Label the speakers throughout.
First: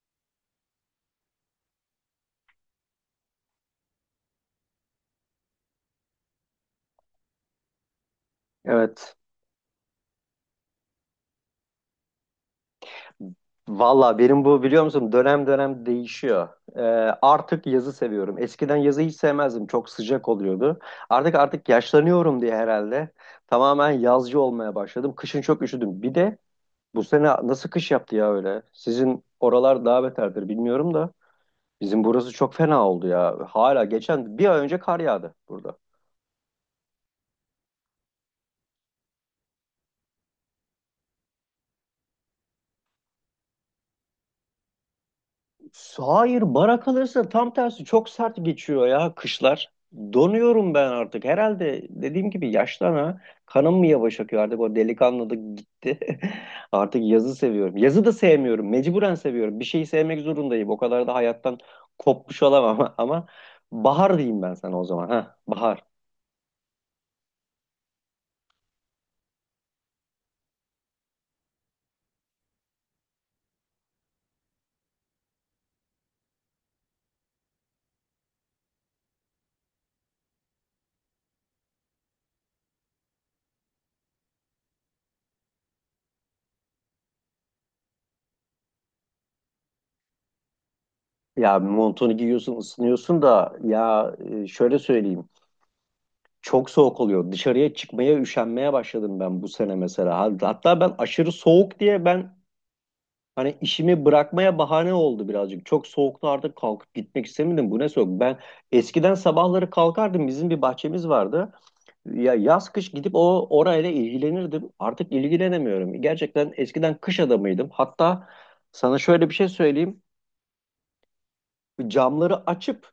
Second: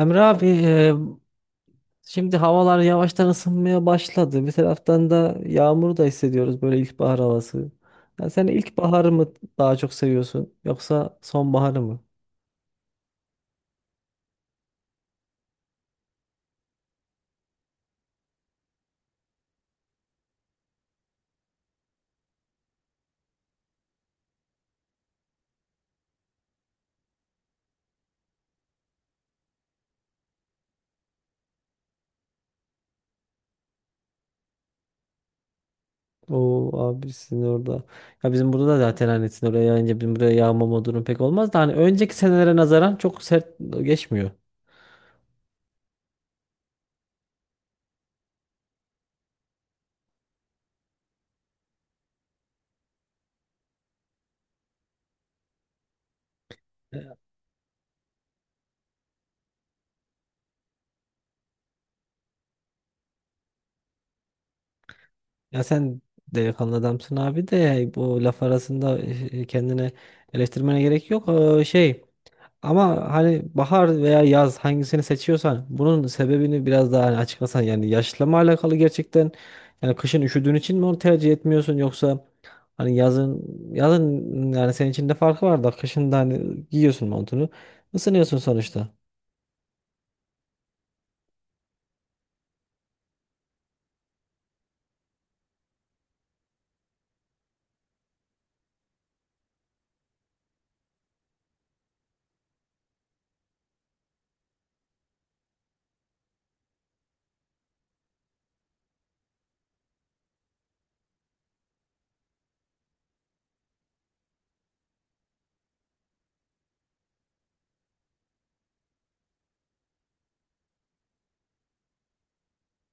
Speaker 1: Emre abi şimdi havalar yavaştan ısınmaya başladı. Bir taraftan da yağmur da hissediyoruz böyle ilkbahar havası. Ya sen ilkbaharı
Speaker 2: Evet.
Speaker 1: mı daha çok seviyorsun yoksa sonbaharı mı?
Speaker 2: Valla benim bu biliyor musun dönem dönem değişiyor. Ee, Artık yazı seviyorum. Eskiden yazı hiç sevmezdim. Çok sıcak oluyordu. Artık yaşlanıyorum diye herhalde tamamen yazcı olmaya başladım. Kışın çok üşüdüm. Bir de bu sene nasıl kış yaptı ya öyle? Sizin oralar daha beterdir bilmiyorum da. Bizim burası çok fena oldu ya. Hala geçen bir ay önce kar yağdı burada.
Speaker 1: Oo abi sizin orada. Ya bizim burada da zaten hani sizin oraya yayınca bizim buraya yağmama durum pek olmaz da hani önceki senelere nazaran çok sert geçmiyor.
Speaker 2: Hayır, bara kalırsa tam tersi çok sert geçiyor ya kışlar. Donuyorum ben artık. Herhalde dediğim gibi yaştan ha. Kanım mı yavaş akıyor artık o delikanlılık gitti. Artık yazı seviyorum. Yazı da sevmiyorum. Mecburen seviyorum. Bir şeyi sevmek zorundayım. O kadar da hayattan kopmuş olamam ama bahar diyeyim ben sana o zaman. Ha,
Speaker 1: Ya
Speaker 2: bahar.
Speaker 1: sen delikanlı adamsın abi de yani bu laf arasında kendine eleştirmene gerek yok. Ama hani bahar veya yaz hangisini seçiyorsan bunun sebebini biraz daha hani açıklasan yani yaşla mı alakalı gerçekten yani kışın üşüdüğün için mi onu tercih etmiyorsun yoksa hani yazın yani senin için de farkı var da kışın da hani giyiyorsun montunu ısınıyorsun sonuçta.
Speaker 2: Ya montunu giyiyorsun, ısınıyorsun da ya şöyle söyleyeyim. Çok soğuk oluyor. Dışarıya çıkmaya üşenmeye başladım ben bu sene mesela. Hatta ben aşırı soğuk diye ben hani işimi bırakmaya bahane oldu birazcık. Çok soğukta artık kalkıp gitmek istemedim. Bu ne soğuk? Ben eskiden sabahları kalkardım. Bizim bir bahçemiz vardı. Ya yaz kış gidip o orayla ilgilenirdim. Artık ilgilenemiyorum. Gerçekten eskiden kış adamıydım. Hatta sana şöyle bir şey söyleyeyim. Camları açıp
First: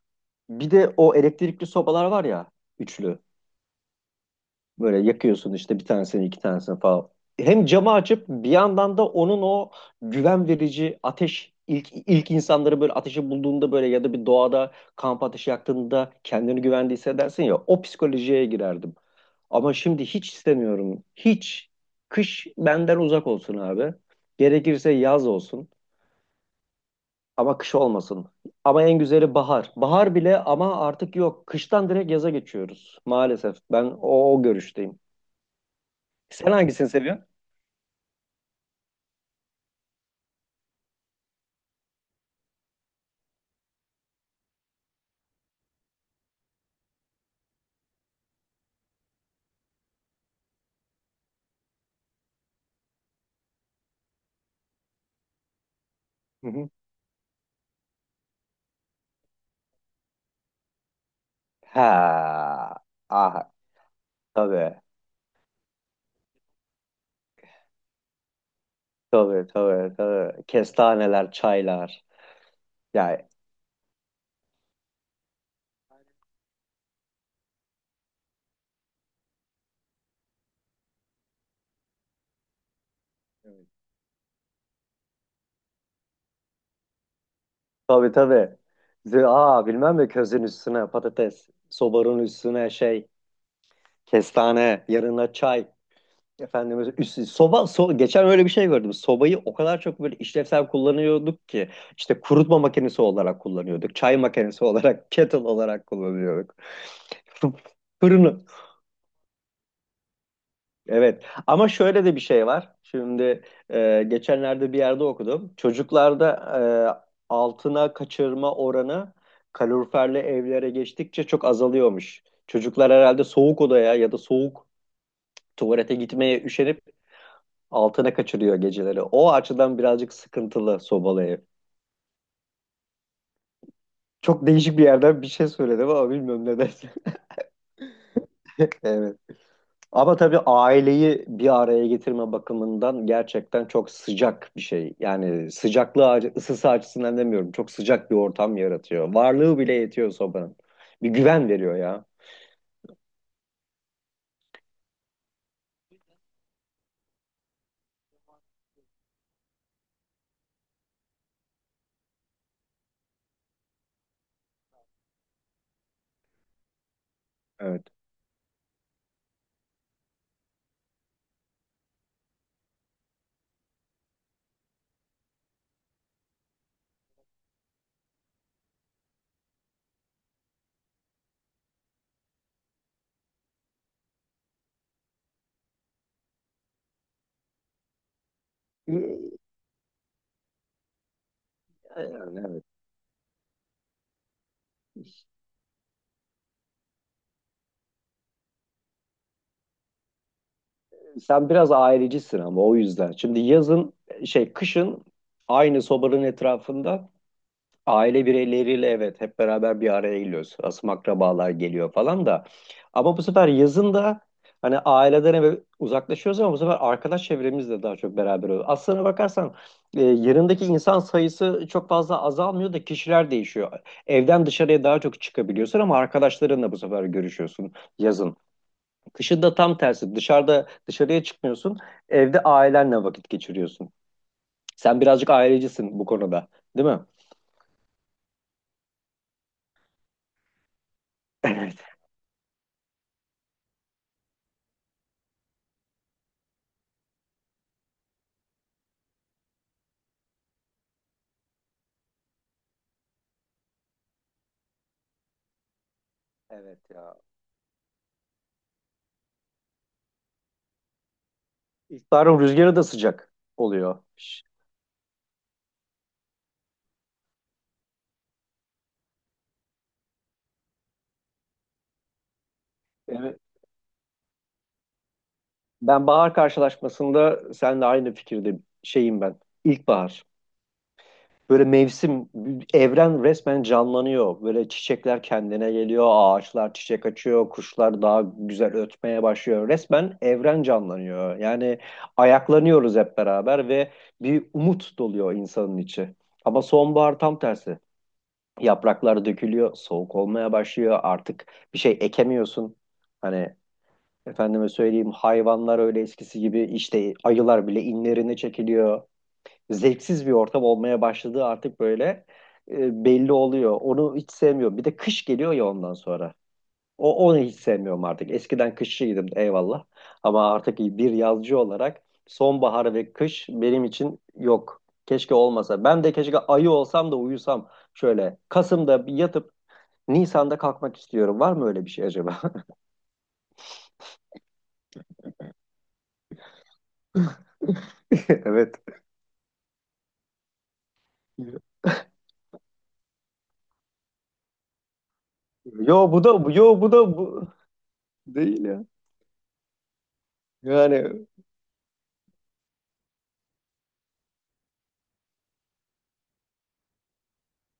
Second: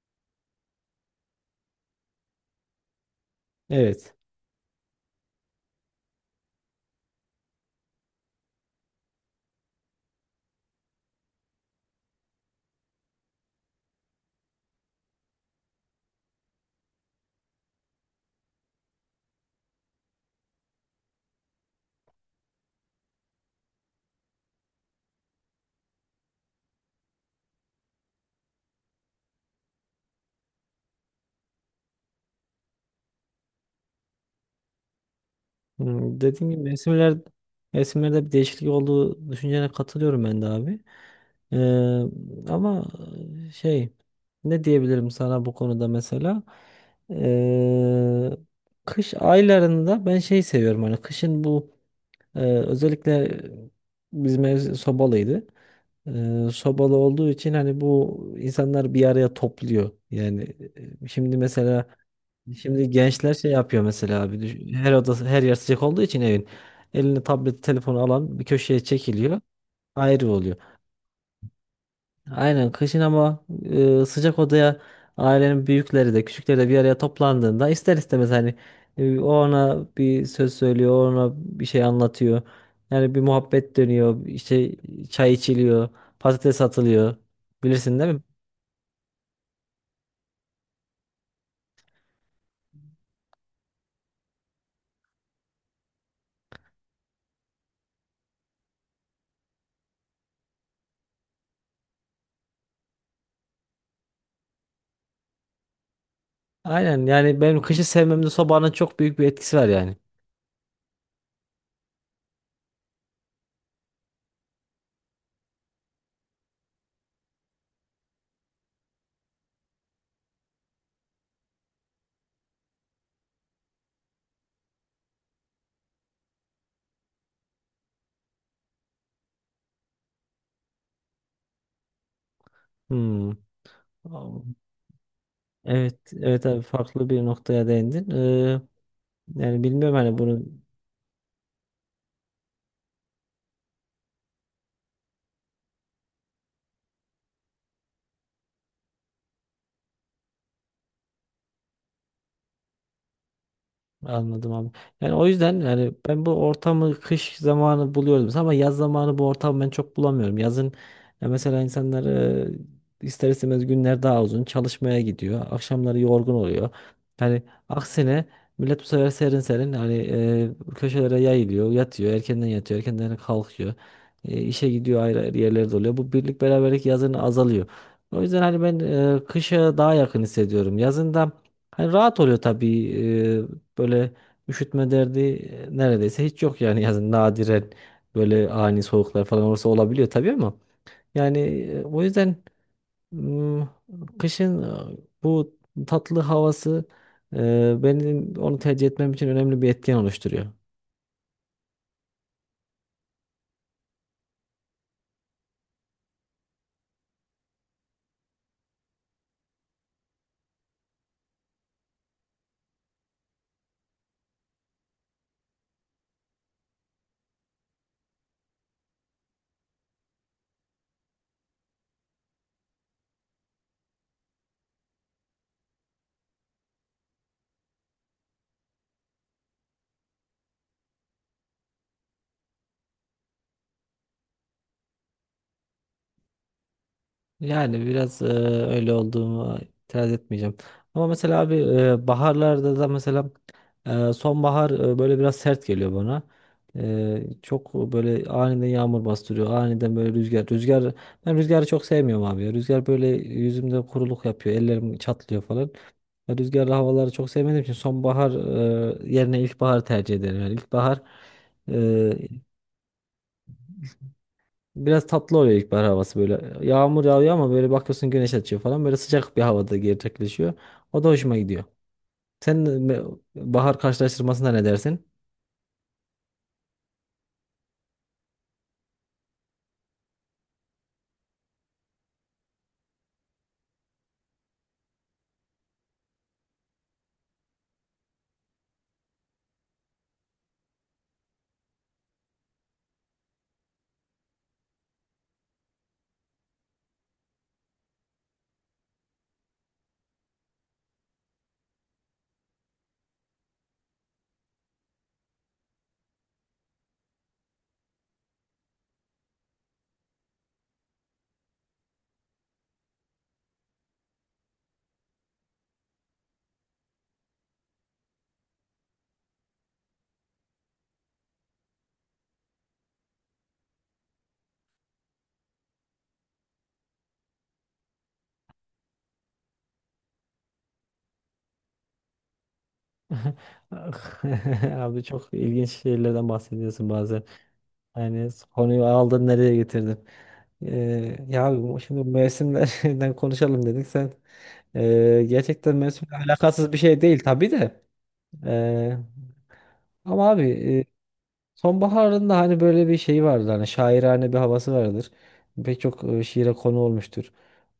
Speaker 2: bir de o elektrikli sobalar var ya üçlü.
Speaker 1: Evet.
Speaker 2: Böyle yakıyorsun işte bir tanesini iki tanesini falan. Hem camı açıp bir yandan da onun o güven verici ateş ilk insanları böyle ateşi bulduğunda böyle ya da bir doğada kamp ateşi yaktığında kendini güvende hissedersin ya o psikolojiye girerdim. Ama şimdi hiç istemiyorum. Hiç. Kış benden uzak olsun abi. Gerekirse yaz olsun ama kış olmasın. Ama en güzeli bahar. Bahar bile ama artık yok. Kıştan direkt yaza geçiyoruz. Maalesef ben o görüşteyim.
Speaker 1: Dediğim
Speaker 2: Sen
Speaker 1: gibi
Speaker 2: hangisini
Speaker 1: resimler
Speaker 2: seviyorsun?
Speaker 1: resimlerde bir değişiklik olduğu düşüncene katılıyorum ben de abi. Ee, Ama e, şey ne diyebilirim sana bu konuda mesela. Ee, Kış aylarında ben seviyorum hani kışın bu özellikle bizim ev sobalıydı.
Speaker 2: Hı hı.
Speaker 1: Sobalı olduğu için hani bu insanlar bir araya topluyor. Yani şimdi mesela.
Speaker 2: Ha,
Speaker 1: Şimdi gençler şey
Speaker 2: ah,
Speaker 1: yapıyor mesela abi.
Speaker 2: tabii,
Speaker 1: Her odası her yer sıcak olduğu için evin. Eline tablet telefonu alan bir köşeye çekiliyor.
Speaker 2: tabii, tabii,
Speaker 1: Ayrı
Speaker 2: tabii.
Speaker 1: oluyor.
Speaker 2: Kestaneler, çaylar.
Speaker 1: Aynen kışın
Speaker 2: Yani
Speaker 1: ama sıcak odaya ailenin büyükleri de küçükleri de bir araya toplandığında ister istemez hani o ona bir söz söylüyor, o ona bir şey anlatıyor. Yani bir muhabbet dönüyor, işte çay içiliyor, patates atılıyor. Bilirsin
Speaker 2: tabii,
Speaker 1: değil mi?
Speaker 2: tabii. Aa bilmem mi, közün üstüne patates, sobanın üstüne şey, kestane, yanına çay. Efendim geçen öyle bir şey gördüm. Sobayı o kadar çok böyle işlevsel kullanıyorduk ki işte kurutma makinesi olarak kullanıyorduk. Çay makinesi olarak, kettle olarak kullanıyorduk.
Speaker 1: Aynen yani benim kışı sevmemde
Speaker 2: Fırını
Speaker 1: sobanın çok büyük bir etkisi var yani.
Speaker 2: evet ama şöyle de bir şey var. Şimdi geçenlerde bir yerde okudum. Çocuklarda altına kaçırma oranı kaloriferli evlere geçtikçe çok azalıyormuş. Çocuklar herhalde soğuk odaya ya da soğuk tuvalete gitmeye üşenip altına kaçırıyor geceleri. O açıdan birazcık sıkıntılı sobalı ev.
Speaker 1: Hmm.
Speaker 2: Çok değişik bir yerden bir şey söyledim
Speaker 1: Evet,
Speaker 2: ama
Speaker 1: evet
Speaker 2: bilmiyorum ne
Speaker 1: abi
Speaker 2: dersin.
Speaker 1: farklı bir noktaya değindin.
Speaker 2: Evet.
Speaker 1: Yani bilmiyorum
Speaker 2: Ama
Speaker 1: hani
Speaker 2: tabii
Speaker 1: bunu.
Speaker 2: aileyi bir araya getirme bakımından gerçekten çok sıcak bir şey. Yani sıcaklığı, ısısı açısından demiyorum. Çok sıcak bir ortam yaratıyor. Varlığı bile yetiyor sobanın. Bir güven veriyor ya.
Speaker 1: Anladım abi. Yani o yüzden yani ben bu ortamı kış zamanı buluyordum ama yaz zamanı bu ortamı ben çok bulamıyorum. Yazın ya mesela insanlar ister istemez günler daha uzun çalışmaya gidiyor. Akşamları yorgun oluyor. Yani
Speaker 2: Evet.
Speaker 1: aksine millet bu sefer serin serin hani köşelere yayılıyor, yatıyor, erkenden yatıyor, erkenden kalkıyor. İşe gidiyor ayrı ayrı yerlerde oluyor. Bu birlik beraberlik yazın azalıyor. O yüzden hani ben kışa daha yakın hissediyorum. Yazında hani rahat oluyor tabii. Böyle üşütme derdi neredeyse hiç yok yani yazın nadiren böyle ani soğuklar falan olursa olabiliyor tabii ama yani o yüzden
Speaker 2: Yani evet.
Speaker 1: m, kışın bu tatlı havası benim onu tercih etmem için önemli bir etken oluşturuyor.
Speaker 2: Sen biraz ailecisin ama o yüzden. Şimdi yazın şey, kışın aynı sobanın etrafında aile bireyleriyle evet hep beraber bir araya geliyoruz. Asım akrabalar geliyor falan da. Ama bu sefer yazın da hani aileden eve uzaklaşıyoruz ama bu sefer arkadaş çevremizle daha çok beraber oluyoruz. Aslına bakarsan yanındaki insan sayısı çok fazla azalmıyor da kişiler değişiyor. Evden dışarıya daha çok çıkabiliyorsun ama arkadaşlarınla bu sefer görüşüyorsun yazın. Kışın da tam tersi. Dışarıya çıkmıyorsun. Evde ailenle vakit geçiriyorsun. Sen birazcık ailecisin bu konuda, değil mi?
Speaker 1: Yani biraz öyle olduğumu itiraz etmeyeceğim. Ama mesela abi
Speaker 2: Evet.
Speaker 1: baharlarda da mesela sonbahar böyle biraz sert geliyor bana. Çok böyle aniden yağmur bastırıyor. Aniden böyle rüzgar. Rüzgar, ben rüzgarı çok sevmiyorum abi ya. Rüzgar böyle yüzümde kuruluk yapıyor. Ellerim çatlıyor falan. Ya rüzgarlı
Speaker 2: Evet
Speaker 1: havaları
Speaker 2: ya.
Speaker 1: çok sevmediğim için sonbahar yerine ilkbaharı tercih ederim. Yani ilkbahar
Speaker 2: İlkbaharın rüzgarı da sıcak oluyor.
Speaker 1: biraz tatlı oluyor ilkbahar havası böyle. Yağmur yağıyor ama böyle bakıyorsun güneş açıyor falan. Böyle sıcak bir havada gerçekleşiyor. O da hoşuma gidiyor. Sen
Speaker 2: Evet.
Speaker 1: bahar karşılaştırmasına ne dersin?
Speaker 2: Ben bahar karşılaşmasında seninle aynı fikirde şeyim ben. İlkbahar. Böyle mevsim, evren resmen canlanıyor. Böyle çiçekler kendine geliyor, ağaçlar çiçek açıyor, kuşlar daha güzel ötmeye başlıyor. Resmen evren canlanıyor. Yani ayaklanıyoruz hep beraber ve bir umut doluyor insanın içi. Ama sonbahar tam tersi. Yapraklar dökülüyor, soğuk olmaya başlıyor. Artık bir şey ekemiyorsun. Hani efendime söyleyeyim hayvanlar öyle eskisi gibi işte ayılar bile inlerine çekiliyor. Zevksiz bir ortam olmaya başladığı artık böyle belli oluyor. Onu hiç sevmiyorum. Bir de kış geliyor ya ondan sonra. Onu hiç sevmiyorum artık. Eskiden kışçıydım eyvallah. Ama artık bir yazcı olarak sonbahar ve kış benim için yok. Keşke olmasa. Ben de keşke ayı olsam da uyusam. Şöyle Kasım'da bir yatıp Nisan'da kalkmak istiyorum. Var mı öyle bir şey acaba?
Speaker 1: Abi çok ilginç şeylerden bahsediyorsun bazen. Yani
Speaker 2: Evet.
Speaker 1: konuyu aldın nereye getirdin? Ya şimdi mevsimlerden konuşalım dedik. Sen gerçekten
Speaker 2: Yo
Speaker 1: mevsimle
Speaker 2: bu da
Speaker 1: alakasız bir
Speaker 2: yo bu
Speaker 1: şey
Speaker 2: da
Speaker 1: değil
Speaker 2: bu
Speaker 1: tabii de.
Speaker 2: değil ya.
Speaker 1: Ee, Ama abi
Speaker 2: Yani evet.
Speaker 1: sonbaharın da hani böyle bir şeyi vardır. Hani şairane bir havası vardır. Pek çok şiire konu olmuştur.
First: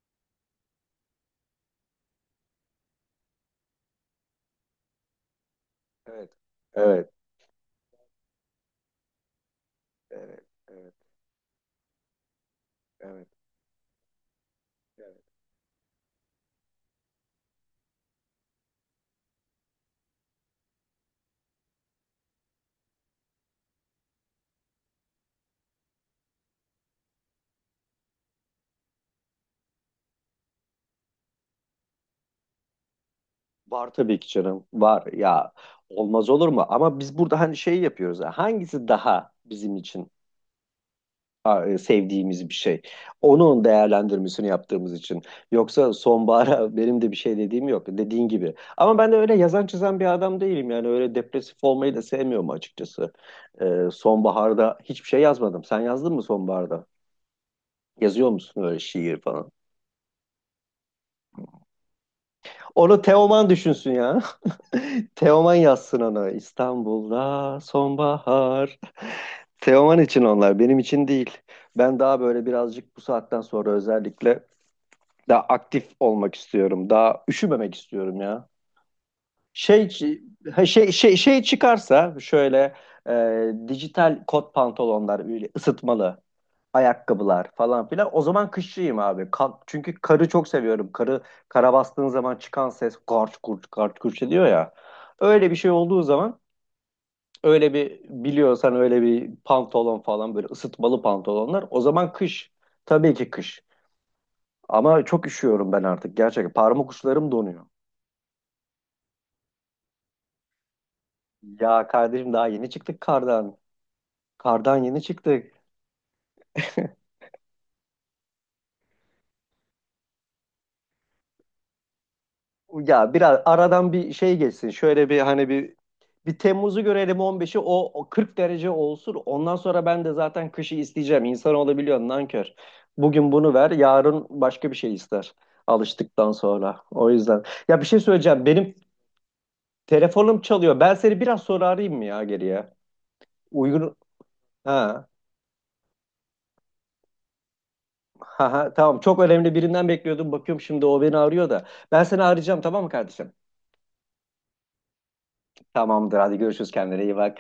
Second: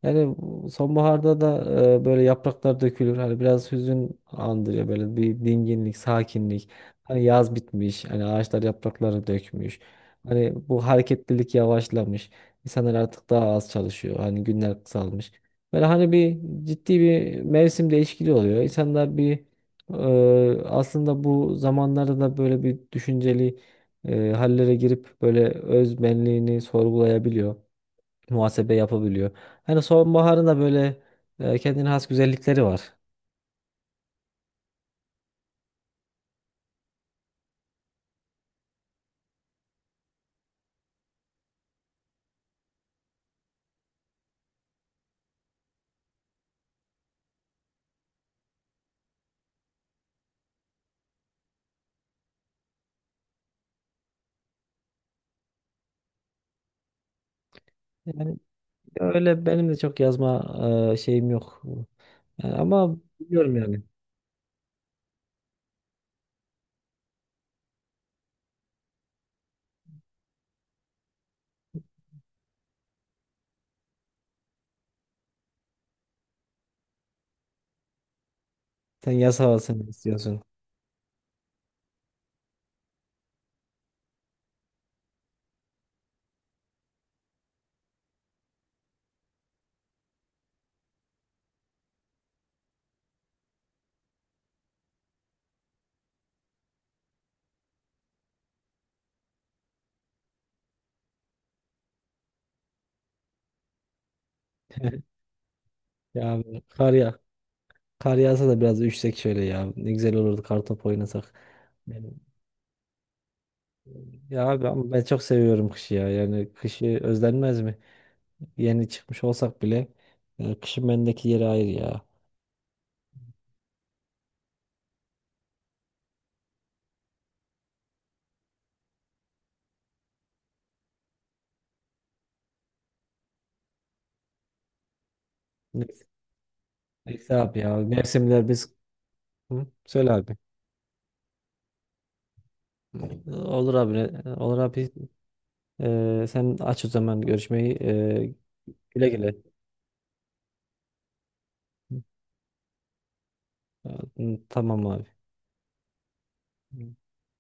Speaker 1: Yani bu sonbaharda da böyle yapraklar dökülür. Hani biraz hüzün andırıyor böyle bir dinginlik,
Speaker 2: Evet.
Speaker 1: sakinlik.
Speaker 2: Evet.
Speaker 1: Hani yaz bitmiş, hani ağaçlar yapraklarını dökmüş.
Speaker 2: Evet.
Speaker 1: Hani bu hareketlilik yavaşlamış. İnsanlar
Speaker 2: Evet.
Speaker 1: artık daha az çalışıyor. Hani günler
Speaker 2: Evet.
Speaker 1: kısalmış. Böyle hani bir ciddi bir mevsim değişikliği oluyor. İnsanlar bir aslında bu zamanlarda da böyle bir düşünceli hallere girip böyle öz benliğini sorgulayabiliyor, muhasebe yapabiliyor. Hani sonbaharın da böyle kendine has güzellikleri var.
Speaker 2: Var tabii ki canım. Var ya. Olmaz olur mu? Ama biz burada hani şey yapıyoruz ya, hangisi daha bizim için sevdiğimiz bir şey? Onun değerlendirmesini yaptığımız için. Yoksa sonbahara benim de bir şey dediğim yok. Dediğin gibi. Ama ben de öyle yazan çizen bir adam değilim. Yani öyle depresif olmayı da sevmiyorum açıkçası. Sonbaharda hiçbir şey yazmadım. Sen yazdın mı sonbaharda? Yazıyor
Speaker 1: Yani
Speaker 2: musun öyle şiir
Speaker 1: öyle
Speaker 2: falan?
Speaker 1: benim de çok yazma şeyim yok. Yani ama
Speaker 2: Onu Teoman
Speaker 1: biliyorum yani.
Speaker 2: düşünsün ya. Teoman yazsın onu. İstanbul'da sonbahar. Teoman için onlar, benim için değil. Ben daha böyle birazcık bu saatten sonra özellikle daha aktif olmak istiyorum. Daha üşümemek istiyorum ya.
Speaker 1: Sen yaz havasını
Speaker 2: Şey
Speaker 1: istiyorsun.
Speaker 2: ha, şey çıkarsa şöyle dijital kot pantolonlar böyle ısıtmalı ayakkabılar falan filan. O zaman kışçıyım abi. Çünkü karı çok seviyorum. Karı kara bastığın zaman çıkan ses garç kurç garç kurç ediyor ya. Öyle bir şey olduğu zaman öyle bir biliyorsan öyle bir pantolon falan böyle ısıtmalı pantolonlar. O zaman kış. Tabii ki kış. Ama çok üşüyorum ben artık
Speaker 1: Ya
Speaker 2: gerçekten.
Speaker 1: abi,
Speaker 2: Parmak
Speaker 1: kar ya
Speaker 2: uçlarım donuyor.
Speaker 1: kar yağsa da biraz üşsek şöyle ya. Ne güzel olurdu kartop oynasak.
Speaker 2: Ya
Speaker 1: Yani,
Speaker 2: kardeşim daha yeni çıktık kardan.
Speaker 1: ya abi
Speaker 2: Kardan
Speaker 1: ama
Speaker 2: yeni
Speaker 1: ben çok
Speaker 2: çıktık.
Speaker 1: seviyorum kışı ya. Yani kışı özlenmez mi? Yeni çıkmış olsak bile kışın bendeki yeri ayrı ya.
Speaker 2: Ya biraz aradan bir şey geçsin. Şöyle bir hani bir Temmuz'u görelim, 15'i, o 40 derece olsun. Ondan sonra ben de zaten kışı isteyeceğim. İnsan olabiliyor nankör. Bugün bunu ver, yarın başka bir şey ister.
Speaker 1: Neyse,
Speaker 2: Alıştıktan sonra. O
Speaker 1: neyse
Speaker 2: yüzden.
Speaker 1: abi ya.
Speaker 2: Ya bir şey söyleyeceğim.
Speaker 1: Mevsimler biz...
Speaker 2: Benim
Speaker 1: Hı? Söyle abi.
Speaker 2: telefonum çalıyor. Ben seni biraz sonra arayayım mı ya geriye?
Speaker 1: Olur abi.
Speaker 2: Uygun.
Speaker 1: Olur abi.
Speaker 2: Ha,
Speaker 1: Sen aç o zaman görüşmeyi.
Speaker 2: ha, ha, tamam.
Speaker 1: Güle
Speaker 2: Çok
Speaker 1: güle.
Speaker 2: önemli birinden bekliyordum. Bakıyorum şimdi o beni arıyor da. Ben seni arayacağım tamam mı kardeşim?
Speaker 1: Tamam abi.
Speaker 2: Tamamdır. Hadi görüşürüz. Kendine iyi bak.